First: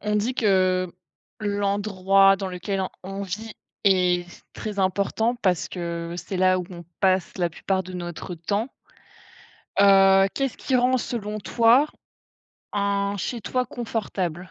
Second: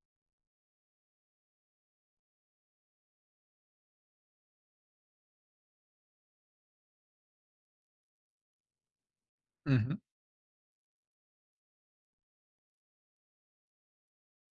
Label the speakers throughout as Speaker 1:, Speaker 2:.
Speaker 1: On dit que l'endroit dans lequel on vit est très important parce que c'est là où on passe la plupart de notre temps.
Speaker 2: Mmh.
Speaker 1: Qu'est-ce qui rend, selon toi, un chez toi confortable?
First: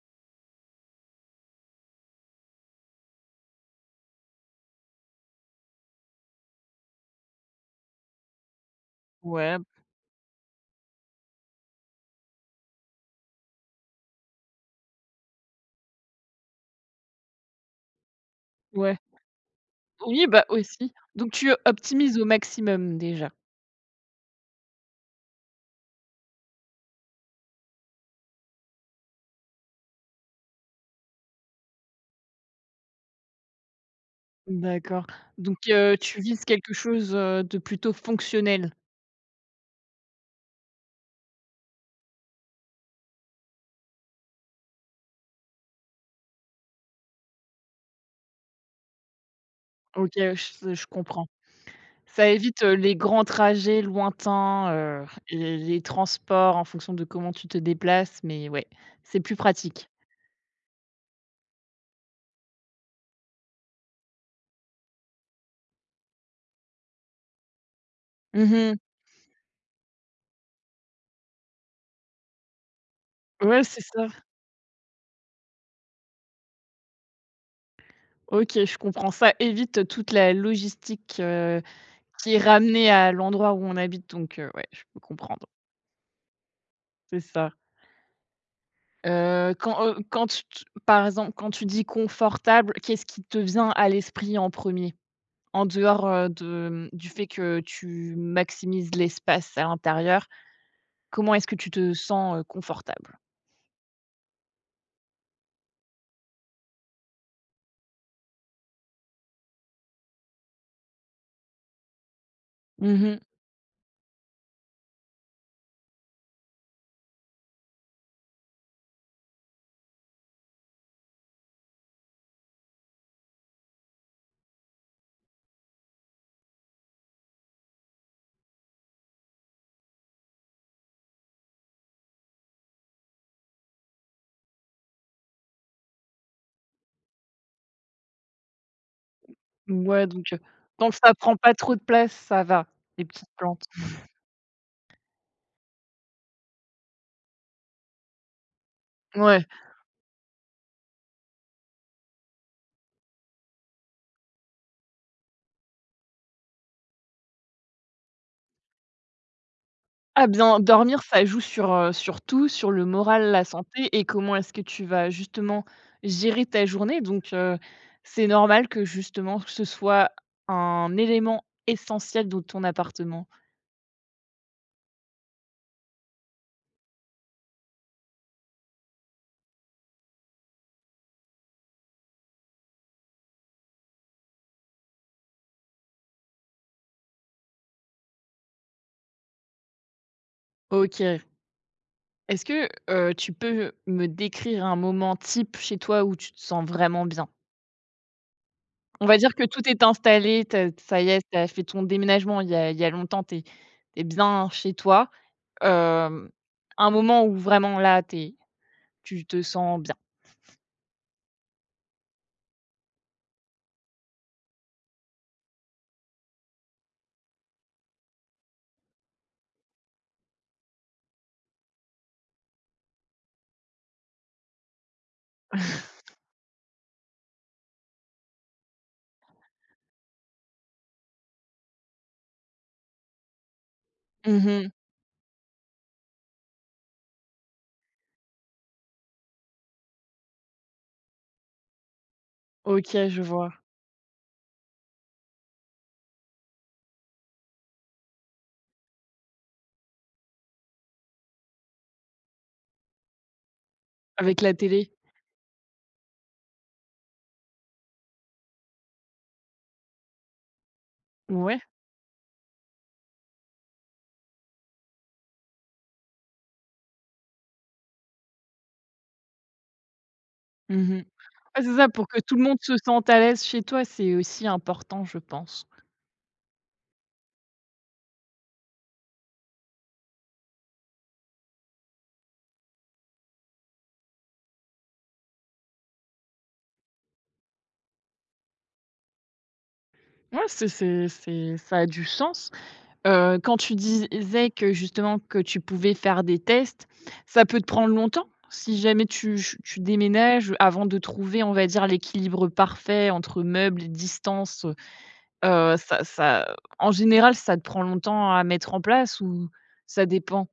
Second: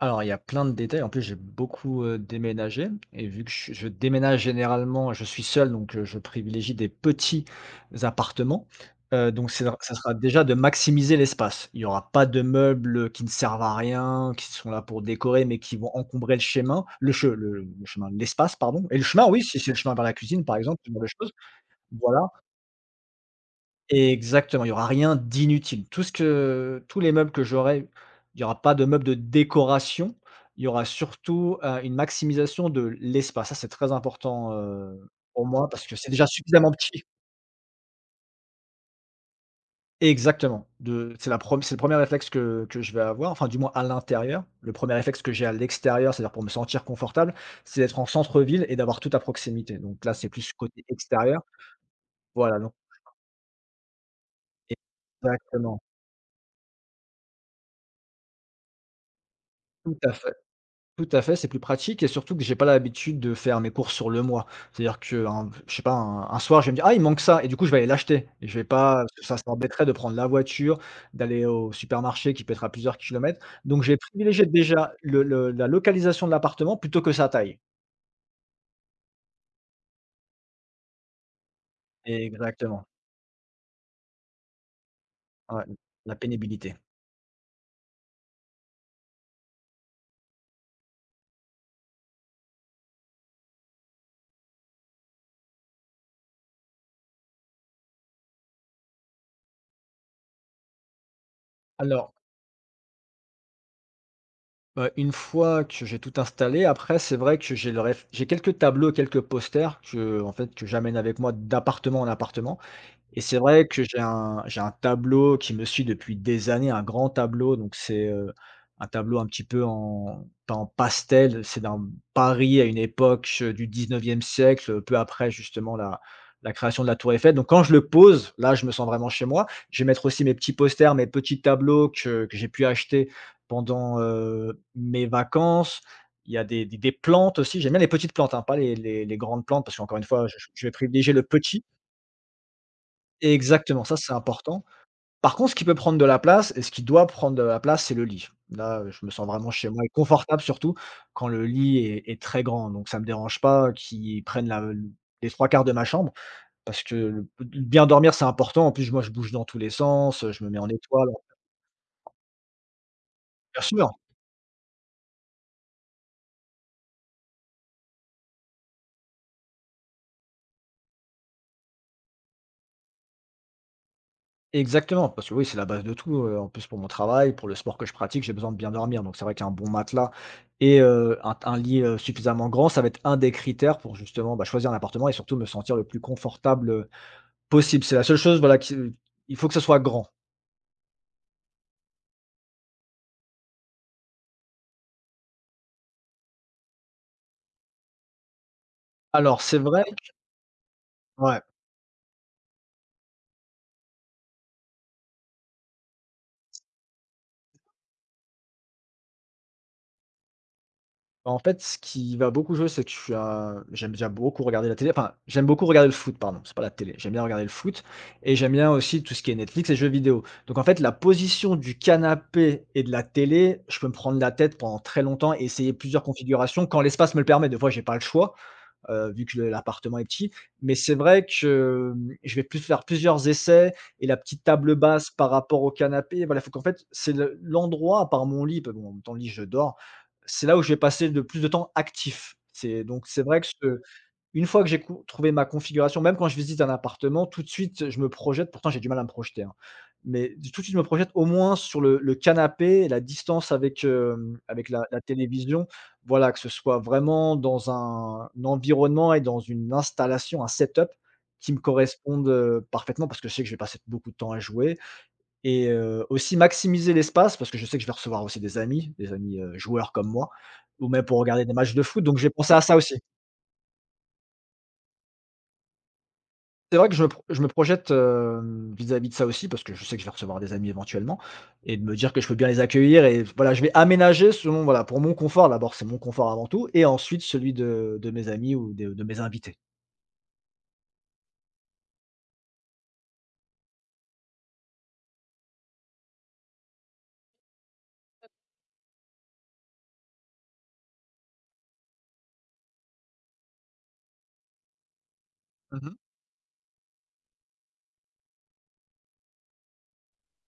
Speaker 2: Alors il y a plein de détails. En plus, j'ai beaucoup, déménagé et vu que je déménage généralement, je suis seul, donc je privilégie des petits appartements. Donc
Speaker 1: Ouais,
Speaker 2: c'est ça sera déjà de maximiser l'espace. Il y aura pas de meubles, qui ne servent à rien, qui sont là pour décorer, mais qui vont encombrer le chemin le che le chemin, l'espace, pardon et
Speaker 1: ouais.
Speaker 2: le chemin, oui, si c'est le chemin vers la
Speaker 1: Oui, bah,
Speaker 2: cuisine, par exemple,
Speaker 1: aussi.
Speaker 2: ce genre de
Speaker 1: Donc
Speaker 2: choses.
Speaker 1: tu optimises au
Speaker 2: Voilà.
Speaker 1: maximum déjà.
Speaker 2: Exactement, il y aura rien d'inutile. Tout ce que tous les meubles que j'aurai, il y aura pas de meubles de décoration, il y aura surtout, une maximisation de l'espace. Ça, c'est très important,
Speaker 1: D'accord.
Speaker 2: pour
Speaker 1: Donc
Speaker 2: moi parce que c'est
Speaker 1: tu
Speaker 2: déjà
Speaker 1: vises
Speaker 2: suffisamment
Speaker 1: quelque
Speaker 2: petit.
Speaker 1: chose, de plutôt fonctionnel.
Speaker 2: Exactement, de c'est la prem c'est le premier réflexe que je vais avoir, enfin, du moins à l'intérieur. Le premier réflexe que j'ai à l'extérieur, c'est-à-dire pour me sentir confortable, c'est d'être en centre-ville et d'avoir tout à proximité. Donc
Speaker 1: OK,
Speaker 2: là, c'est plus
Speaker 1: je
Speaker 2: côté
Speaker 1: je comprends.
Speaker 2: extérieur.
Speaker 1: Ça
Speaker 2: Voilà,
Speaker 1: évite,
Speaker 2: non
Speaker 1: les grands trajets lointains, les
Speaker 2: exactement,
Speaker 1: les transports en fonction de comment tu te déplaces, mais ouais, c'est plus pratique.
Speaker 2: tout à fait. Tout à fait, c'est plus pratique et surtout que j'ai pas l'habitude de faire mes courses sur le mois. C'est-à-dire qu'un je sais pas, un soir, je vais me dire: «Ah, il manque ça» et du coup, je vais aller l'acheter et je vais
Speaker 1: Mmh.
Speaker 2: pas parce que ça m'embêterait de prendre la voiture, d'aller au supermarché qui peut être à plusieurs kilomètres.
Speaker 1: Ouais, c'est
Speaker 2: Donc j'ai
Speaker 1: ça.
Speaker 2: privilégié déjà le la localisation de l'appartement plutôt que sa taille.
Speaker 1: OK, je comprends. Ça évite toute la logistique, qui est
Speaker 2: Exactement,
Speaker 1: ramenée à l'endroit où on habite, donc ouais, je peux comprendre.
Speaker 2: ouais, la pénibilité.
Speaker 1: C'est ça. Quand, quand tu tu par exemple, Quand tu dis confortable, qu'est-ce qui te vient à l'esprit en premier? En dehors, de, du fait que tu maximises l'espace à l'intérieur. Comment est-ce que tu te
Speaker 2: Alors,
Speaker 1: sens, confortable?
Speaker 2: une fois que j'ai tout installé, après, c'est vrai que j'ai quelques tableaux, quelques posters que, en fait, que j'amène avec moi d'appartement en appartement.
Speaker 1: Mmh.
Speaker 2: Et c'est vrai que j'ai un tableau qui me suit depuis des années, un grand tableau, donc c'est, un tableau un petit peu en pas en pastel, c'est d'un Paris à une époque, du 19e siècle, peu après justement la création de la Tour Eiffel. Donc quand je le pose, là, je me sens vraiment chez moi. Je vais mettre aussi mes petits posters, mes petits tableaux que j'ai pu acheter pendant, mes vacances. Il y a des plantes aussi, j'aime bien les petites plantes, hein, pas les grandes plantes parce qu'encore une
Speaker 1: Ouais, donc
Speaker 2: fois, je je vais
Speaker 1: tant que
Speaker 2: privilégier
Speaker 1: ça
Speaker 2: le
Speaker 1: prend pas
Speaker 2: petit.
Speaker 1: trop de place, ça va, les petites plantes.
Speaker 2: Exactement, ça c'est important. Par contre, ce qui peut prendre de la place et ce qui doit prendre de la place, c'est le lit. Là, je me sens
Speaker 1: Ouais.
Speaker 2: vraiment chez moi et confortable surtout quand le lit est très grand. Donc ça me dérange pas qu'ils prennent la les 3 quarts de ma chambre parce que bien dormir, c'est important. En plus, moi, je bouge dans tous les
Speaker 1: Ah
Speaker 2: sens, je me
Speaker 1: bien,
Speaker 2: mets en
Speaker 1: dormir,
Speaker 2: étoile.
Speaker 1: ça joue sur, sur tout, sur le moral, la
Speaker 2: Bien
Speaker 1: santé
Speaker 2: sûr.
Speaker 1: et comment est-ce que tu vas justement gérer ta journée, donc c'est normal que justement ce soit un élément essentiel de ton appartement.
Speaker 2: Exactement, parce que oui, c'est la base de tout, en plus pour mon travail, pour le sport que je pratique, j'ai besoin de bien dormir, donc c'est vrai qu'un bon matelas et un lit, suffisamment grand, ça va être un des critères pour justement, bah, choisir un appartement et surtout me sentir le plus confortable, possible. C'est la seule chose voilà qui il faut que ce soit grand.
Speaker 1: OK. Est-ce que, tu peux me décrire un moment type chez toi où tu te sens vraiment bien? On va dire
Speaker 2: Alors
Speaker 1: que
Speaker 2: c'est
Speaker 1: tout est
Speaker 2: vrai
Speaker 1: installé, tu ça y est, tu
Speaker 2: ouais.
Speaker 1: as fait ton déménagement il y a longtemps, tu es bien chez toi, hem, un moment où vraiment là, tu te sens bien.
Speaker 2: En fait, ce qui va beaucoup jouer, c'est que je suis un j'aime déjà beaucoup regarder la télé, enfin, j'aime beaucoup regarder le foot, pardon, c'est pas la télé. J'aime bien regarder le foot et j'aime bien aussi tout ce qui est Netflix et jeux vidéo. Donc en fait, la position du canapé et de la télé, je peux me prendre la tête pendant très longtemps et essayer plusieurs configurations quand l'espace me le permet. Des fois, j'ai pas le choix, vu que le l'appartement est petit. Mais c'est vrai que, je vais plus faire plusieurs essais et la petite
Speaker 1: Mmh.
Speaker 2: table basse par rapport au canapé, voilà, faut qu'en fait, c'est le l'endroit à part mon lit, parce que bon, en temps, le lit, je dors, c'est là où je vais passer le plus de temps actif. C'est donc
Speaker 1: OK, je
Speaker 2: c'est vrai que
Speaker 1: vois.
Speaker 2: ce une fois que j'ai co trouvé ma configuration, même quand je visite un appartement, tout de suite, je me projette. Pourtant, j'ai du mal à me projeter, hein, mais tout de suite, je me projette au moins sur le canapé, la distance avec,
Speaker 1: Avec la
Speaker 2: avec
Speaker 1: télé?
Speaker 2: la télévision. Voilà, que ce soit vraiment dans un environnement et dans une installation, un setup qui me
Speaker 1: Ouais.
Speaker 2: corresponde, parfaitement parce que je sais que je vais passer beaucoup de temps à jouer et aussi maximiser l'espace parce que je sais que je vais recevoir aussi des amis, joueurs comme moi ou
Speaker 1: Mmh.
Speaker 2: même pour regarder des
Speaker 1: Ouais,
Speaker 2: matchs
Speaker 1: c'est
Speaker 2: de
Speaker 1: ça,
Speaker 2: foot,
Speaker 1: pour que
Speaker 2: donc j'ai
Speaker 1: tout le
Speaker 2: pensé
Speaker 1: monde
Speaker 2: à
Speaker 1: se
Speaker 2: ça aussi.
Speaker 1: sente à l'aise chez toi, c'est aussi important, je pense.
Speaker 2: C'est vrai que je me projette, vis-à-vis de ça aussi, parce que je sais que je vais recevoir des amis éventuellement et de me dire que je peux bien les accueillir et voilà, je vais aménager selon voilà, pour mon confort d'abord, c'est mon confort avant tout et ensuite celui de mes amis ou de mes invités.
Speaker 1: Ouais, c'est ça a du sens. Quand tu disais que justement que tu pouvais faire des tests, ça peut te prendre longtemps? Si jamais tu déménages avant de trouver, on va dire, l'équilibre parfait entre meubles et distance,
Speaker 2: Mmh.
Speaker 1: ça en général, ça te prend longtemps à mettre en place ou ça dépend?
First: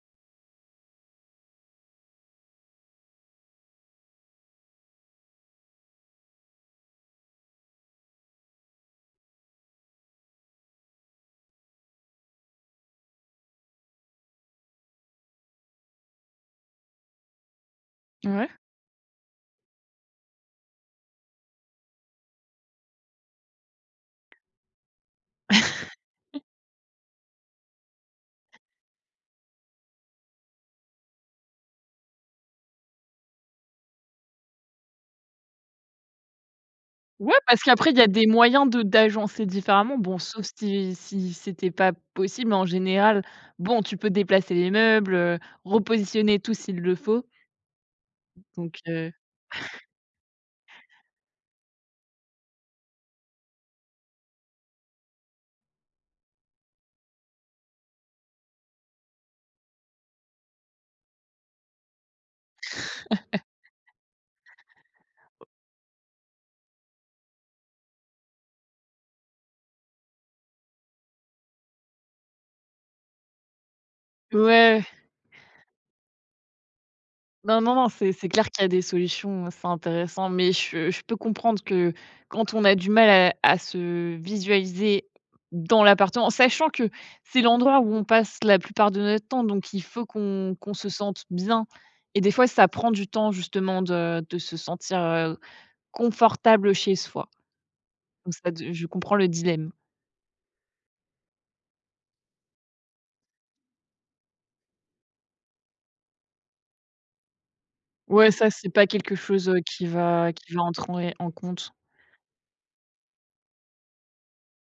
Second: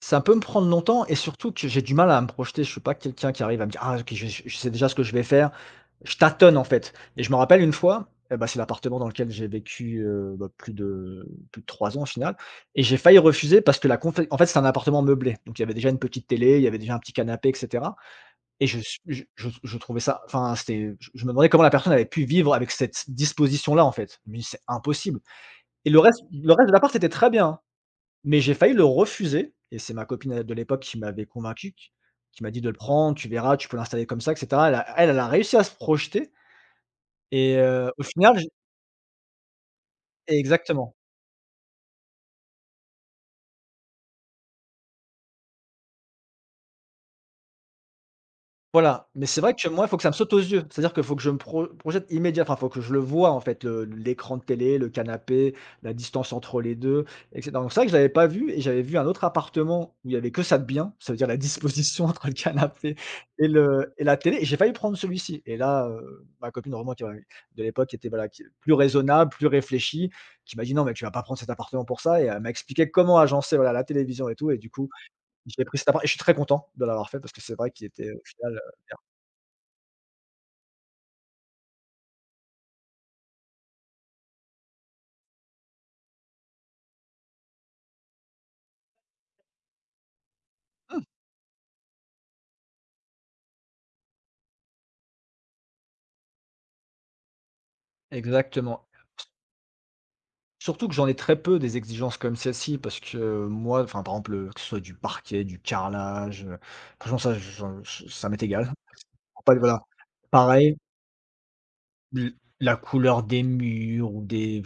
Speaker 2: Ça peut me prendre longtemps et surtout que j'ai du mal à me projeter. Je suis pas quelqu'un qui arrive à me dire: «Ah OK, je sais déjà ce que je vais faire». Je tâtonne, en fait et je me rappelle une fois, eh bah, c'est l'appartement dans lequel j'ai vécu, bah, plus de 3 ans au final et j'ai failli refuser parce que la confé en fait, c'est un appartement meublé, donc il y avait déjà une petite télé, il y avait déjà un petit canapé et cetera
Speaker 1: Ouais.
Speaker 2: et je trouvais ça enfin, c'était je me demandais comment la personne avait pu vivre avec cette disposition-là, en fait. Mais «C'est impossible» et le reste de l'appart était très bien, hein. Mais j'ai failli le refuser et c'est ma copine, de l'époque qui m'avait convaincu, qui m'a dit de le prendre: «Tu verras, tu peux l'installer comme ça» et cetera. Elle, elle a réussi à se projeter
Speaker 1: Ouais,
Speaker 2: et
Speaker 1: parce qu'après il y
Speaker 2: au
Speaker 1: a des
Speaker 2: final, j
Speaker 1: moyens de d'agencer différemment. Bon, sauf si
Speaker 2: exactement.
Speaker 1: si c'était pas possible, mais en général, bon, tu peux déplacer les meubles, repositionner tout s'il le faut, donc
Speaker 2: Voilà, mais c'est vrai que moi, il faut que ça me saute aux yeux. C'est-à-dire qu'il faut que je me pro projette immédiat enfin, il faut que je le vois en fait, le l'écran de télé, le canapé, la distance entre les 2, et cetera. Donc c'est vrai que je l'avais pas vu et j'avais vu un autre appartement où il y avait que ça de bien, ça veut dire la disposition entre le canapé et le et la télé et j'ai failli prendre celui-ci et là, ma copine vraiment qui avait de l'époque qui était, voilà, qui plus raisonnable, plus réfléchie, qui m'a dit: «Non mais tu vas pas prendre cet appartement pour ça» et elle m'a expliqué comment agencer, voilà, la télévision et tout et du
Speaker 1: ouais.
Speaker 2: coup, j'ai pris cet appart et je suis très content de l'avoir fait parce que c'est
Speaker 1: Non,
Speaker 2: vrai
Speaker 1: non,
Speaker 2: qu'il
Speaker 1: non,
Speaker 2: était,
Speaker 1: c'est
Speaker 2: au
Speaker 1: clair
Speaker 2: final,
Speaker 1: qu'il y a des solutions, c'est intéressant, mais je peux comprendre que quand on a du mal à se visualiser dans l'appartement, sachant que c'est l'endroit où on passe la plupart de notre temps, donc il faut qu'on se sente bien. Et des fois, ça prend du temps justement de se sentir, confortable chez soi. Donc ça de
Speaker 2: exactement.
Speaker 1: je comprends le dilemme.
Speaker 2: Surtout que j'en ai très peu des exigences comme celle-ci parce que moi, enfin, par exemple, que ce soit du parquet, du carrelage, franchement ça j'en j ça
Speaker 1: Ouais,
Speaker 2: m'est
Speaker 1: ça, c'est
Speaker 2: égal.
Speaker 1: pas quelque
Speaker 2: Faut
Speaker 1: chose,
Speaker 2: pas voilà.
Speaker 1: qui va
Speaker 2: Pareil,
Speaker 1: entrer en compte.
Speaker 2: l la couleur des murs ou des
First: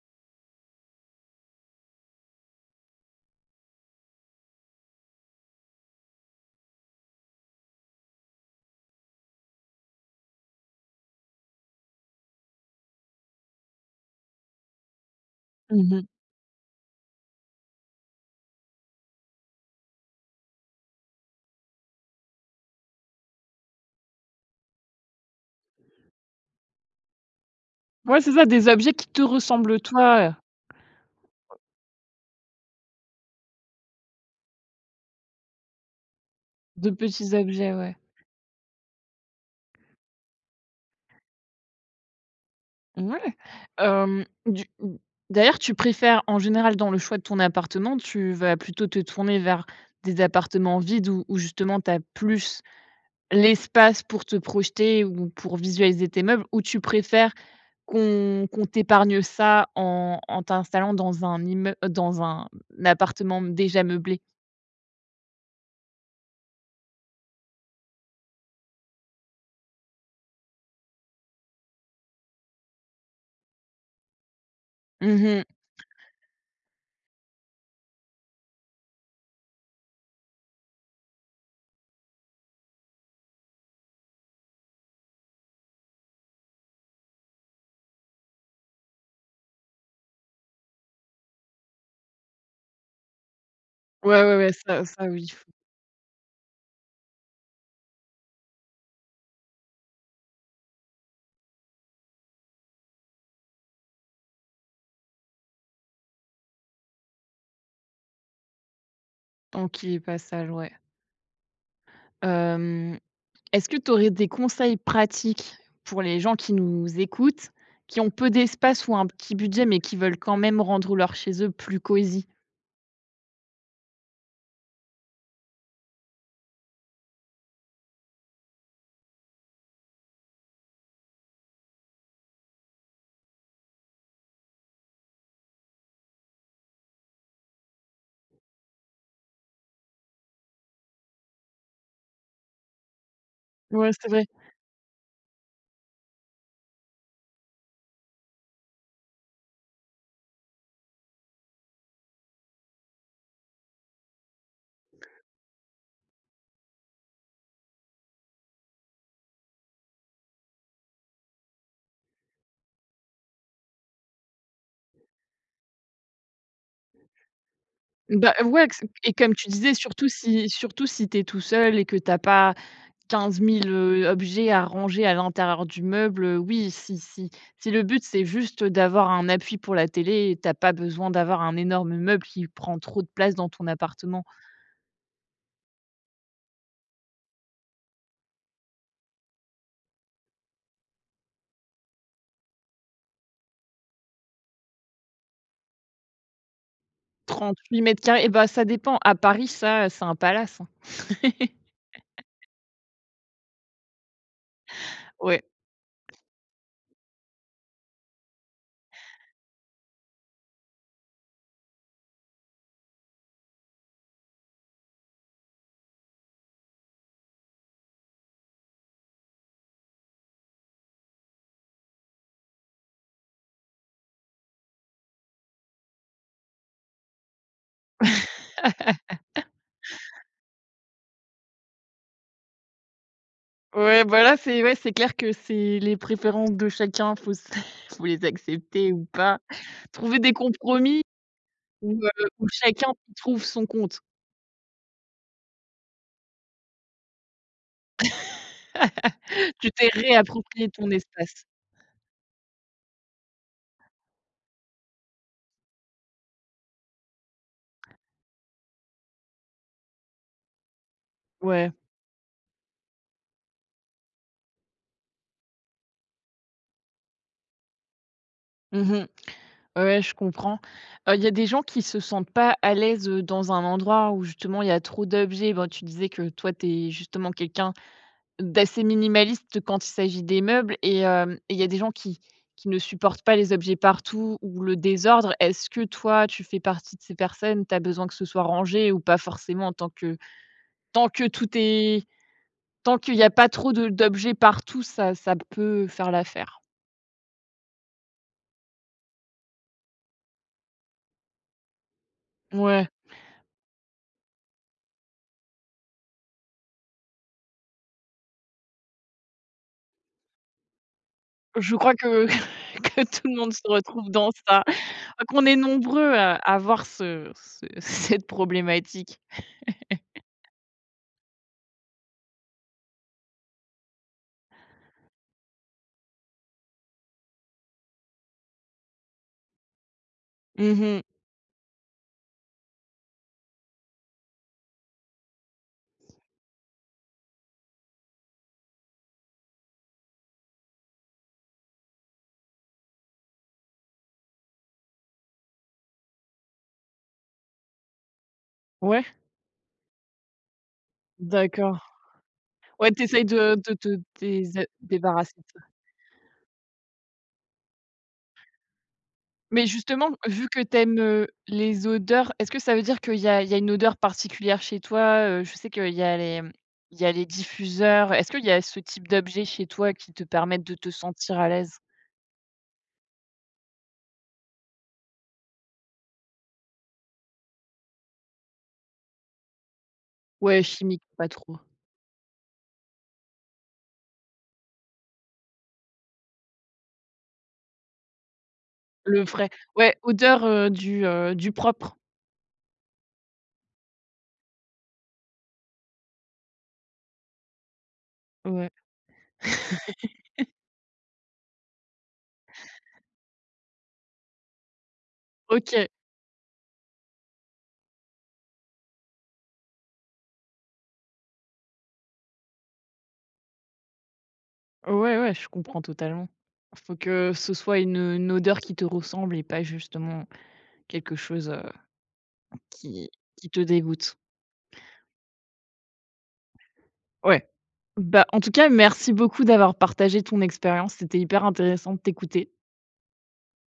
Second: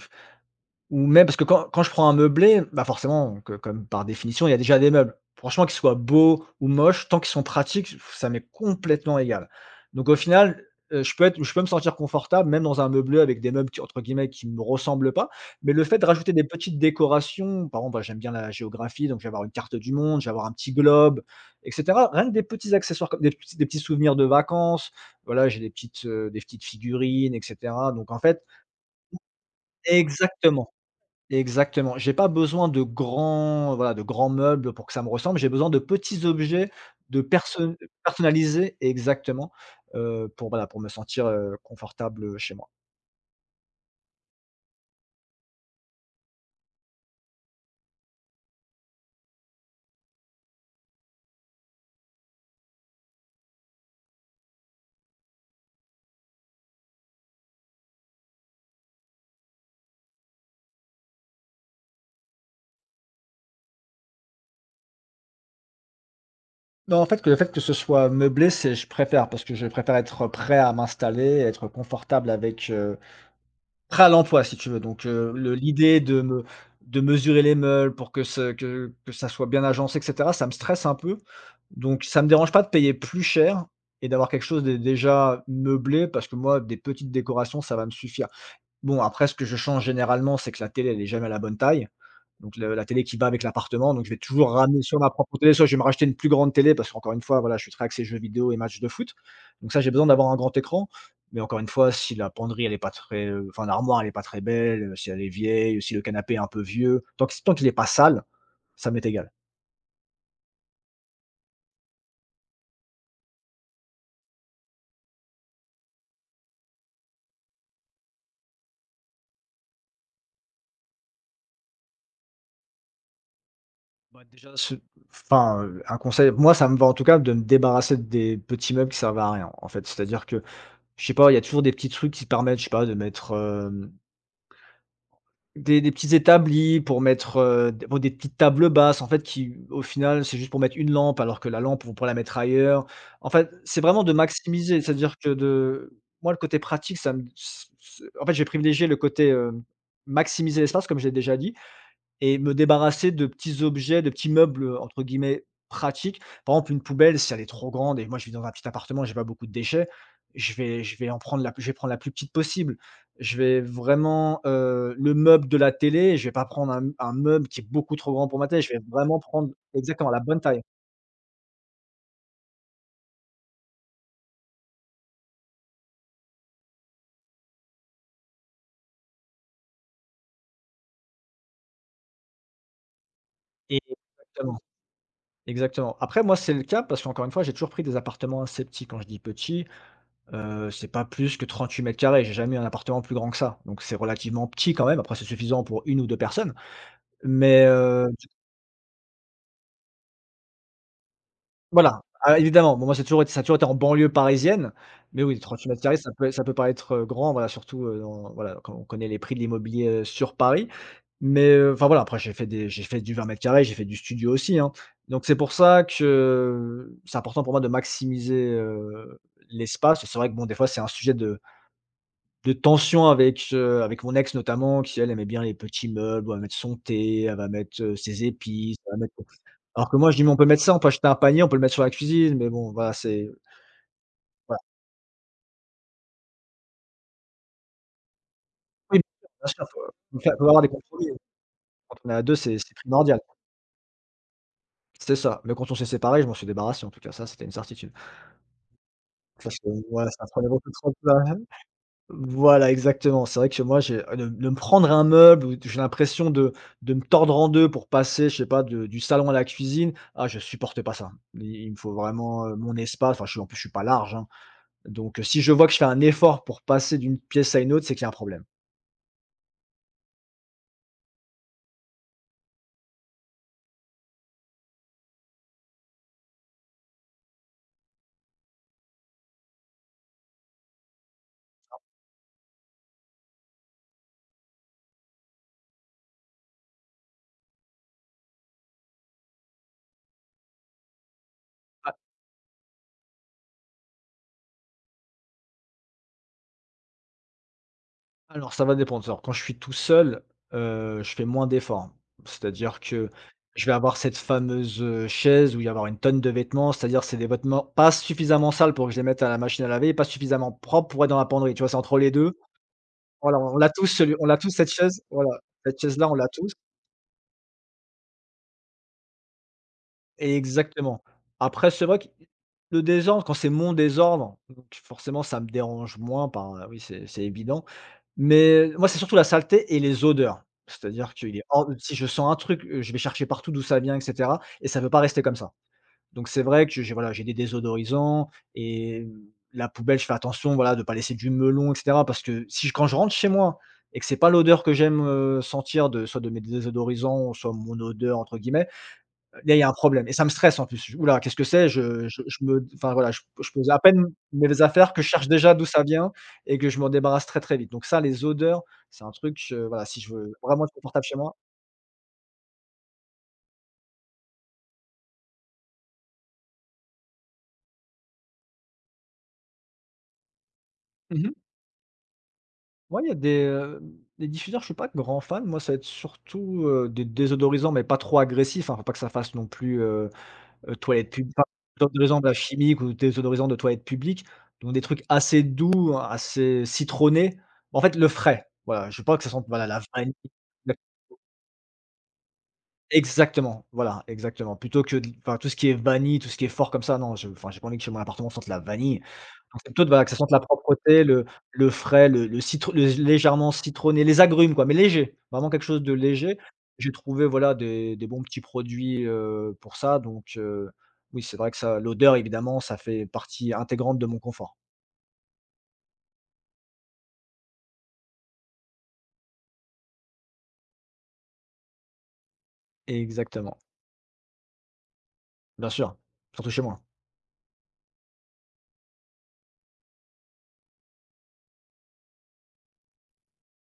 Speaker 2: ou même parce que quand je prends un meublé, bah, forcément, que comme par définition, il y a déjà des meubles. Franchement, qu'ils soient beaux ou moches, tant qu'ils sont pratiques, ça m'est complètement égal. Donc au final, je peux me sentir confortable même dans un meublé avec des meubles qui entre guillemets «qui me ressemblent pas», mais le fait
Speaker 1: Mmh.
Speaker 2: de rajouter des petites décorations, par exemple, bah, j'aime bien la géographie, donc je vais avoir une carte du monde, je vais avoir un petit globe et cetera. Rien que des petits accessoires comme des petits souvenirs de vacances, voilà, j'ai des petites figurines et cetera. Donc en
Speaker 1: Ouais, c'est
Speaker 2: fait
Speaker 1: ça, des objets qui te ressemblent toi,
Speaker 2: exactement. Exactement. J'ai pas besoin de grands, voilà, de grands meubles pour que ça me ressemble. J'ai besoin de petits objets,
Speaker 1: de
Speaker 2: de
Speaker 1: petits objets,
Speaker 2: perso
Speaker 1: ouais.
Speaker 2: personnalisés exactement, pour, voilà, pour me sentir, confortable, chez moi.
Speaker 1: Ouais, hem, du d'ailleurs, tu préfères en général dans le choix de ton appartement, tu vas plutôt te tourner vers des appartements vides où justement tu as plus l'espace pour te projeter ou pour visualiser tes meubles, ou tu préfères qu'on t'épargne ça en t'installant dans un immeu dans un appartement déjà meublé?
Speaker 2: Non, en fait, que le fait que ce soit meublé, c'est je préfère parce que je préfère être prêt à m'installer, être confortable avec, heu. Prêt à l'emploi si tu veux, donc
Speaker 1: Mmh mh.
Speaker 2: le l'idée de me de mesurer les meules pour que ce que ça soit bien agencé et cetera, ça me stresse un peu. Donc ça me dérange pas de payer plus cher et d'avoir quelque chose de déjà meublé parce que moi, des petites décorations, ça va me suffire. Bon après ce que je change généralement, c'est que la télé, elle est jamais à la bonne taille. Donc le la télé qui va avec l'appartement, donc je vais
Speaker 1: Ouais, ouais, ouais,
Speaker 2: toujours ramener
Speaker 1: ça
Speaker 2: soit
Speaker 1: ça
Speaker 2: ma
Speaker 1: oui,
Speaker 2: propre
Speaker 1: faut
Speaker 2: télé, soit je vais me racheter une plus grande télé parce qu'encore une fois, voilà, je suis très axé jeux vidéo et matchs de foot. Donc ça, j'ai besoin d'avoir un grand écran, mais encore une fois, si la penderie, elle est pas très, enfin l'armoire, elle est pas très belle, si elle est vieille, si le canapé est un peu vieux, tant qu'il est pas sale, ça m'est égal.
Speaker 1: tant qu'il y ait passage, ouais. Hem Est-ce que tu aurais des conseils pratiques pour les gens qui nous écoutent, qui ont peu d'espace ou un petit budget, mais qui veulent quand même rendre leur chez eux plus cosy?
Speaker 2: Bah, déjà un conseil, moi ça me va en tout cas de me débarrasser des petits meubles qui servent à rien, en fait. C'est-à-dire que, je sais pas, il y a toujours des petits trucs qui permettent, je sais pas, de mettre, euh, des petits établis pour mettre, des petites tables basses en fait qui, au final, c'est juste pour mettre une lampe alors que la lampe, on pourrait la mettre ailleurs. En fait, c'est
Speaker 1: Ouais,
Speaker 2: vraiment
Speaker 1: c'est
Speaker 2: de
Speaker 1: vrai.
Speaker 2: maximiser, c'est-à-dire que de moi, le côté pratique, ça me s s en fait, j'ai privilégié le côté, maximiser l'espace comme je l'ai déjà dit et me débarrasser de petits objets, de petits meubles, entre guillemets «pratiques». Par exemple, une poubelle, si elle est trop grande et moi je vis dans un petit appartement, j'ai pas beaucoup de déchets, je vais prendre la plus petite possible. Je vais vraiment, le meuble de la télé, je vais pas prendre un meuble qui est beaucoup trop grand
Speaker 1: Bah,
Speaker 2: pour ma télé,
Speaker 1: ouais,
Speaker 2: je vais
Speaker 1: que et
Speaker 2: vraiment
Speaker 1: comme tu
Speaker 2: prendre
Speaker 1: disais, surtout
Speaker 2: exactement la bonne
Speaker 1: si
Speaker 2: taille.
Speaker 1: surtout si tu es tout seul et que t'as pas 15 000, objets à ranger à l'intérieur du meuble, oui, si le but, c'est juste d'avoir un appui pour la télé, tu as pas besoin d'avoir un énorme meuble qui prend trop de place dans ton appartement.
Speaker 2: Exactement, exactement. Après moi, c'est le cas parce qu'encore une fois, j'ai toujours pris des appartements assez petits. Quand je dis petit. C'est pas plus que 38 mètres carrés, j'ai jamais eu un appartement plus grand que ça, donc c'est relativement petit quand même. Après c'est suffisant pour une ou 2 personnes, mais
Speaker 1: 38 mètres carrés. Et bah, ça dépend. À Paris, ça, c'est un palace, hein.
Speaker 2: voilà. Ah évidemment, bon moi c'est toujours été ça a toujours été en banlieue parisienne, mais oui
Speaker 1: Ouais.
Speaker 2: 38 mètres carrés ça peut paraître, grand, voilà, surtout, dans voilà, quand on connaît les prix de l'immobilier, sur Paris, mais enfin voilà, après j'ai fait du 20 mètres carrés, j'ai fait du studio aussi, hein, donc c'est pour ça que c'est important pour moi de maximiser, l'espace. C'est vrai que bon des fois c'est un sujet de tension avec, avec mon ex notamment qui elle aimait bien les petits meubles où elle va mettre son thé, elle va mettre, ses épices, elle va mettre alors que moi je dis: «Mais on peut mettre ça, on peut acheter un panier, on peut le mettre sur la cuisine», mais bon voilà, c'est
Speaker 1: Ouais, voilà,
Speaker 2: voilà.
Speaker 1: c'est ouais, c'est clair que c'est les préférences de chacun, faut s faut les accepter
Speaker 2: Oui,
Speaker 1: ou pas.
Speaker 2: bien sûr, bien
Speaker 1: Trouver
Speaker 2: faut
Speaker 1: des
Speaker 2: faire faut avoir des
Speaker 1: compromis
Speaker 2: compromis,
Speaker 1: où,
Speaker 2: quand
Speaker 1: heu,
Speaker 2: on est à 2,
Speaker 1: où
Speaker 2: c'est
Speaker 1: chacun
Speaker 2: primordial.
Speaker 1: trouve son compte.
Speaker 2: C'est ça, mais quand on s'est séparés, je m'en suis débarrassé en tout cas, ça c'était une certitude. Parce que
Speaker 1: Tu t'es
Speaker 2: voilà, ça prenait
Speaker 1: réapproprié
Speaker 2: beaucoup
Speaker 1: ton
Speaker 2: trop de place.
Speaker 1: espace.
Speaker 2: Voilà, exactement. C'est vrai que moi, j'ai de me prendre un meuble où j'ai l'impression de me tordre en 2 pour passer, je sais pas, de du salon à la cuisine. Ah, je supporte pas ça. Il
Speaker 1: Ouais.
Speaker 2: me faut vraiment, mon espace. Enfin, je suis en plus, je suis pas large, hein. Donc, si je vois que je fais un effort pour passer d'une pièce à une autre, c'est qu'il y a un problème. Ah
Speaker 1: Mmh. Ouais, je comprends. Il y a des gens qui se sentent pas à l'aise, dans un endroit où justement il y a trop d'objets. Bon, tu disais que toi, tu es justement quelqu'un d'assez minimaliste quand il s'agit des meubles, et il y a des gens qui ne supportent pas les objets partout ou le désordre. Est-ce que toi, tu fais partie de ces personnes? Tu as besoin que ce soit rangé ou pas forcément? Tant que tout est Tant qu'il y a pas trop de d'objets partout, ça peut faire l'affaire.
Speaker 2: alors ça va dépendre. Alors quand je suis tout seul, je fais moins d'efforts. C'est-à-dire
Speaker 1: Ouais,
Speaker 2: que je vais avoir cette fameuse, chaise où il va y avoir une tonne de vêtements, c'est-à-dire c'est des vêtements pas suffisamment sales pour que je les mette à la machine à laver et pas suffisamment propres pour être dans la penderie. Tu vois?
Speaker 1: je
Speaker 2: C'est
Speaker 1: crois
Speaker 2: entre les
Speaker 1: que
Speaker 2: 2.
Speaker 1: que tout le
Speaker 2: Voilà,
Speaker 1: monde se retrouve
Speaker 2: on
Speaker 1: dans
Speaker 2: l'a tous
Speaker 1: ça,
Speaker 2: cette chaise, voilà,
Speaker 1: qu'on est
Speaker 2: cette chaise-là,
Speaker 1: nombreux
Speaker 2: on l'a
Speaker 1: à
Speaker 2: tous.
Speaker 1: avoir ce ce cette problématique.
Speaker 2: Et exactement. Après c'est vrai que le désordre, quand c'est mon désordre, donc forcément ça me dérange moins par, ah oui, c'est évident. Mais moi, c'est surtout la saleté et les odeurs.
Speaker 1: Mmh.
Speaker 2: C'est-à-dire qu'il est hors si je sens un truc, je vais chercher partout d'où ça vient et cetera et ça peut pas rester comme ça. Donc c'est vrai que j'ai voilà, j'ai des désodorisants et mmh, la poubelle, je fais attention, voilà, de pas laisser du melon et cetera parce que si quand je rentre chez moi et que c'est pas l'odeur que j'aime, sentir de soit de mes désodorisants, soit «mon odeur» entre guillemets,
Speaker 1: Ouais,
Speaker 2: il y a un problème et ça me stresse en plus. Ouh là, qu'est-ce que c'est?
Speaker 1: d'accord.
Speaker 2: Je me
Speaker 1: Ouais,
Speaker 2: enfin voilà,
Speaker 1: t'essayes
Speaker 2: je
Speaker 1: de
Speaker 2: pose
Speaker 1: de
Speaker 2: à
Speaker 1: te
Speaker 2: peine
Speaker 1: dés
Speaker 2: mes affaires que je cherche
Speaker 1: débarrasser de
Speaker 2: déjà
Speaker 1: ça.
Speaker 2: d'où ça vient et que je m'en débarrasse très, très vite. Donc ça, les odeurs, c'est un truc, je
Speaker 1: Mais
Speaker 2: voilà, si
Speaker 1: justement,
Speaker 2: je veux
Speaker 1: vu que
Speaker 2: vraiment être
Speaker 1: tu aimes,
Speaker 2: confortable chez moi.
Speaker 1: les odeurs, est-ce que ça veut dire qu'il y a une odeur particulière chez toi? Je sais qu'il y a les diffuseurs. Est-ce qu'il y a ce type d'objet chez toi qui te permettent de te
Speaker 2: Mmh mh.
Speaker 1: sentir à l'aise?
Speaker 2: Ouais, il y a des diffuseurs, je suis pas grand fan. Moi, ça va être surtout, des désodorisants, mais pas trop agressifs, hein. Faut pas que ça fasse non plus, euh,
Speaker 1: Ouais, chimique,
Speaker 2: Toilettes
Speaker 1: pas
Speaker 2: publiques, enfin,
Speaker 1: trop.
Speaker 2: désodorisants, bah, chimiques ou désodorisants de toilettes publiques, donc des trucs assez doux, assez citronnés. En fait, le frais, voilà, je veux pas
Speaker 1: Le
Speaker 2: que ça sente,
Speaker 1: vrai.
Speaker 2: voilà, la
Speaker 1: Ouais,
Speaker 2: vanille.
Speaker 1: odeur, du propre.
Speaker 2: Exactement, voilà, exactement. Plutôt que de enfin, tout ce qui est vanille, tout ce qui est fort comme ça, non, j'ai pas envie que chez mon appartement sente la
Speaker 1: Ouais.
Speaker 2: vanille. Donc c'est plutôt de voilà, que ça sente la propreté, le frais, le citron le légèrement citronné, les agrumes quoi, mais léger, vraiment quelque chose
Speaker 1: OK.
Speaker 2: de léger. J'ai trouvé voilà des bons petits produits, pour ça donc oui, c'est vrai que ça l'odeur évidemment, ça fait partie intégrante de mon confort.
Speaker 1: Ouais, ouais, je comprends totalement. Faut que ce soit une odeur qui te ressemble et pas justement quelque chose, qui qui
Speaker 2: Exactement,
Speaker 1: te dégoûte.
Speaker 2: bien sûr, surtout chez moi.
Speaker 1: Ouais. Bah, en tout cas, merci beaucoup d'avoir partagé ton expérience. C'était hyper intéressant de t'écouter.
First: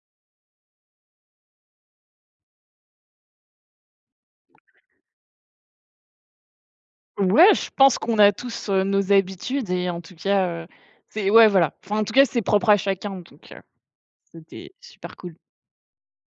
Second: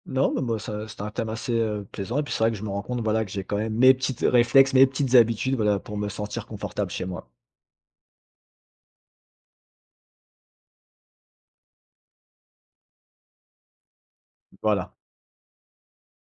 Speaker 2: Non, mais moi, ça c'était un thème assez, plaisant et puis c'est vrai que je me rends compte, voilà, que j'ai quand même mes petites réflexes, mes petites habitudes, voilà, pour me sentir confortable chez moi.
Speaker 1: Ouais, je pense qu'on a tous, nos habitudes et en tout cas, c'est ouais, voilà. Enfin, en tout cas, c'est propre à chacun, donc c'était
Speaker 2: Voilà.
Speaker 1: super cool.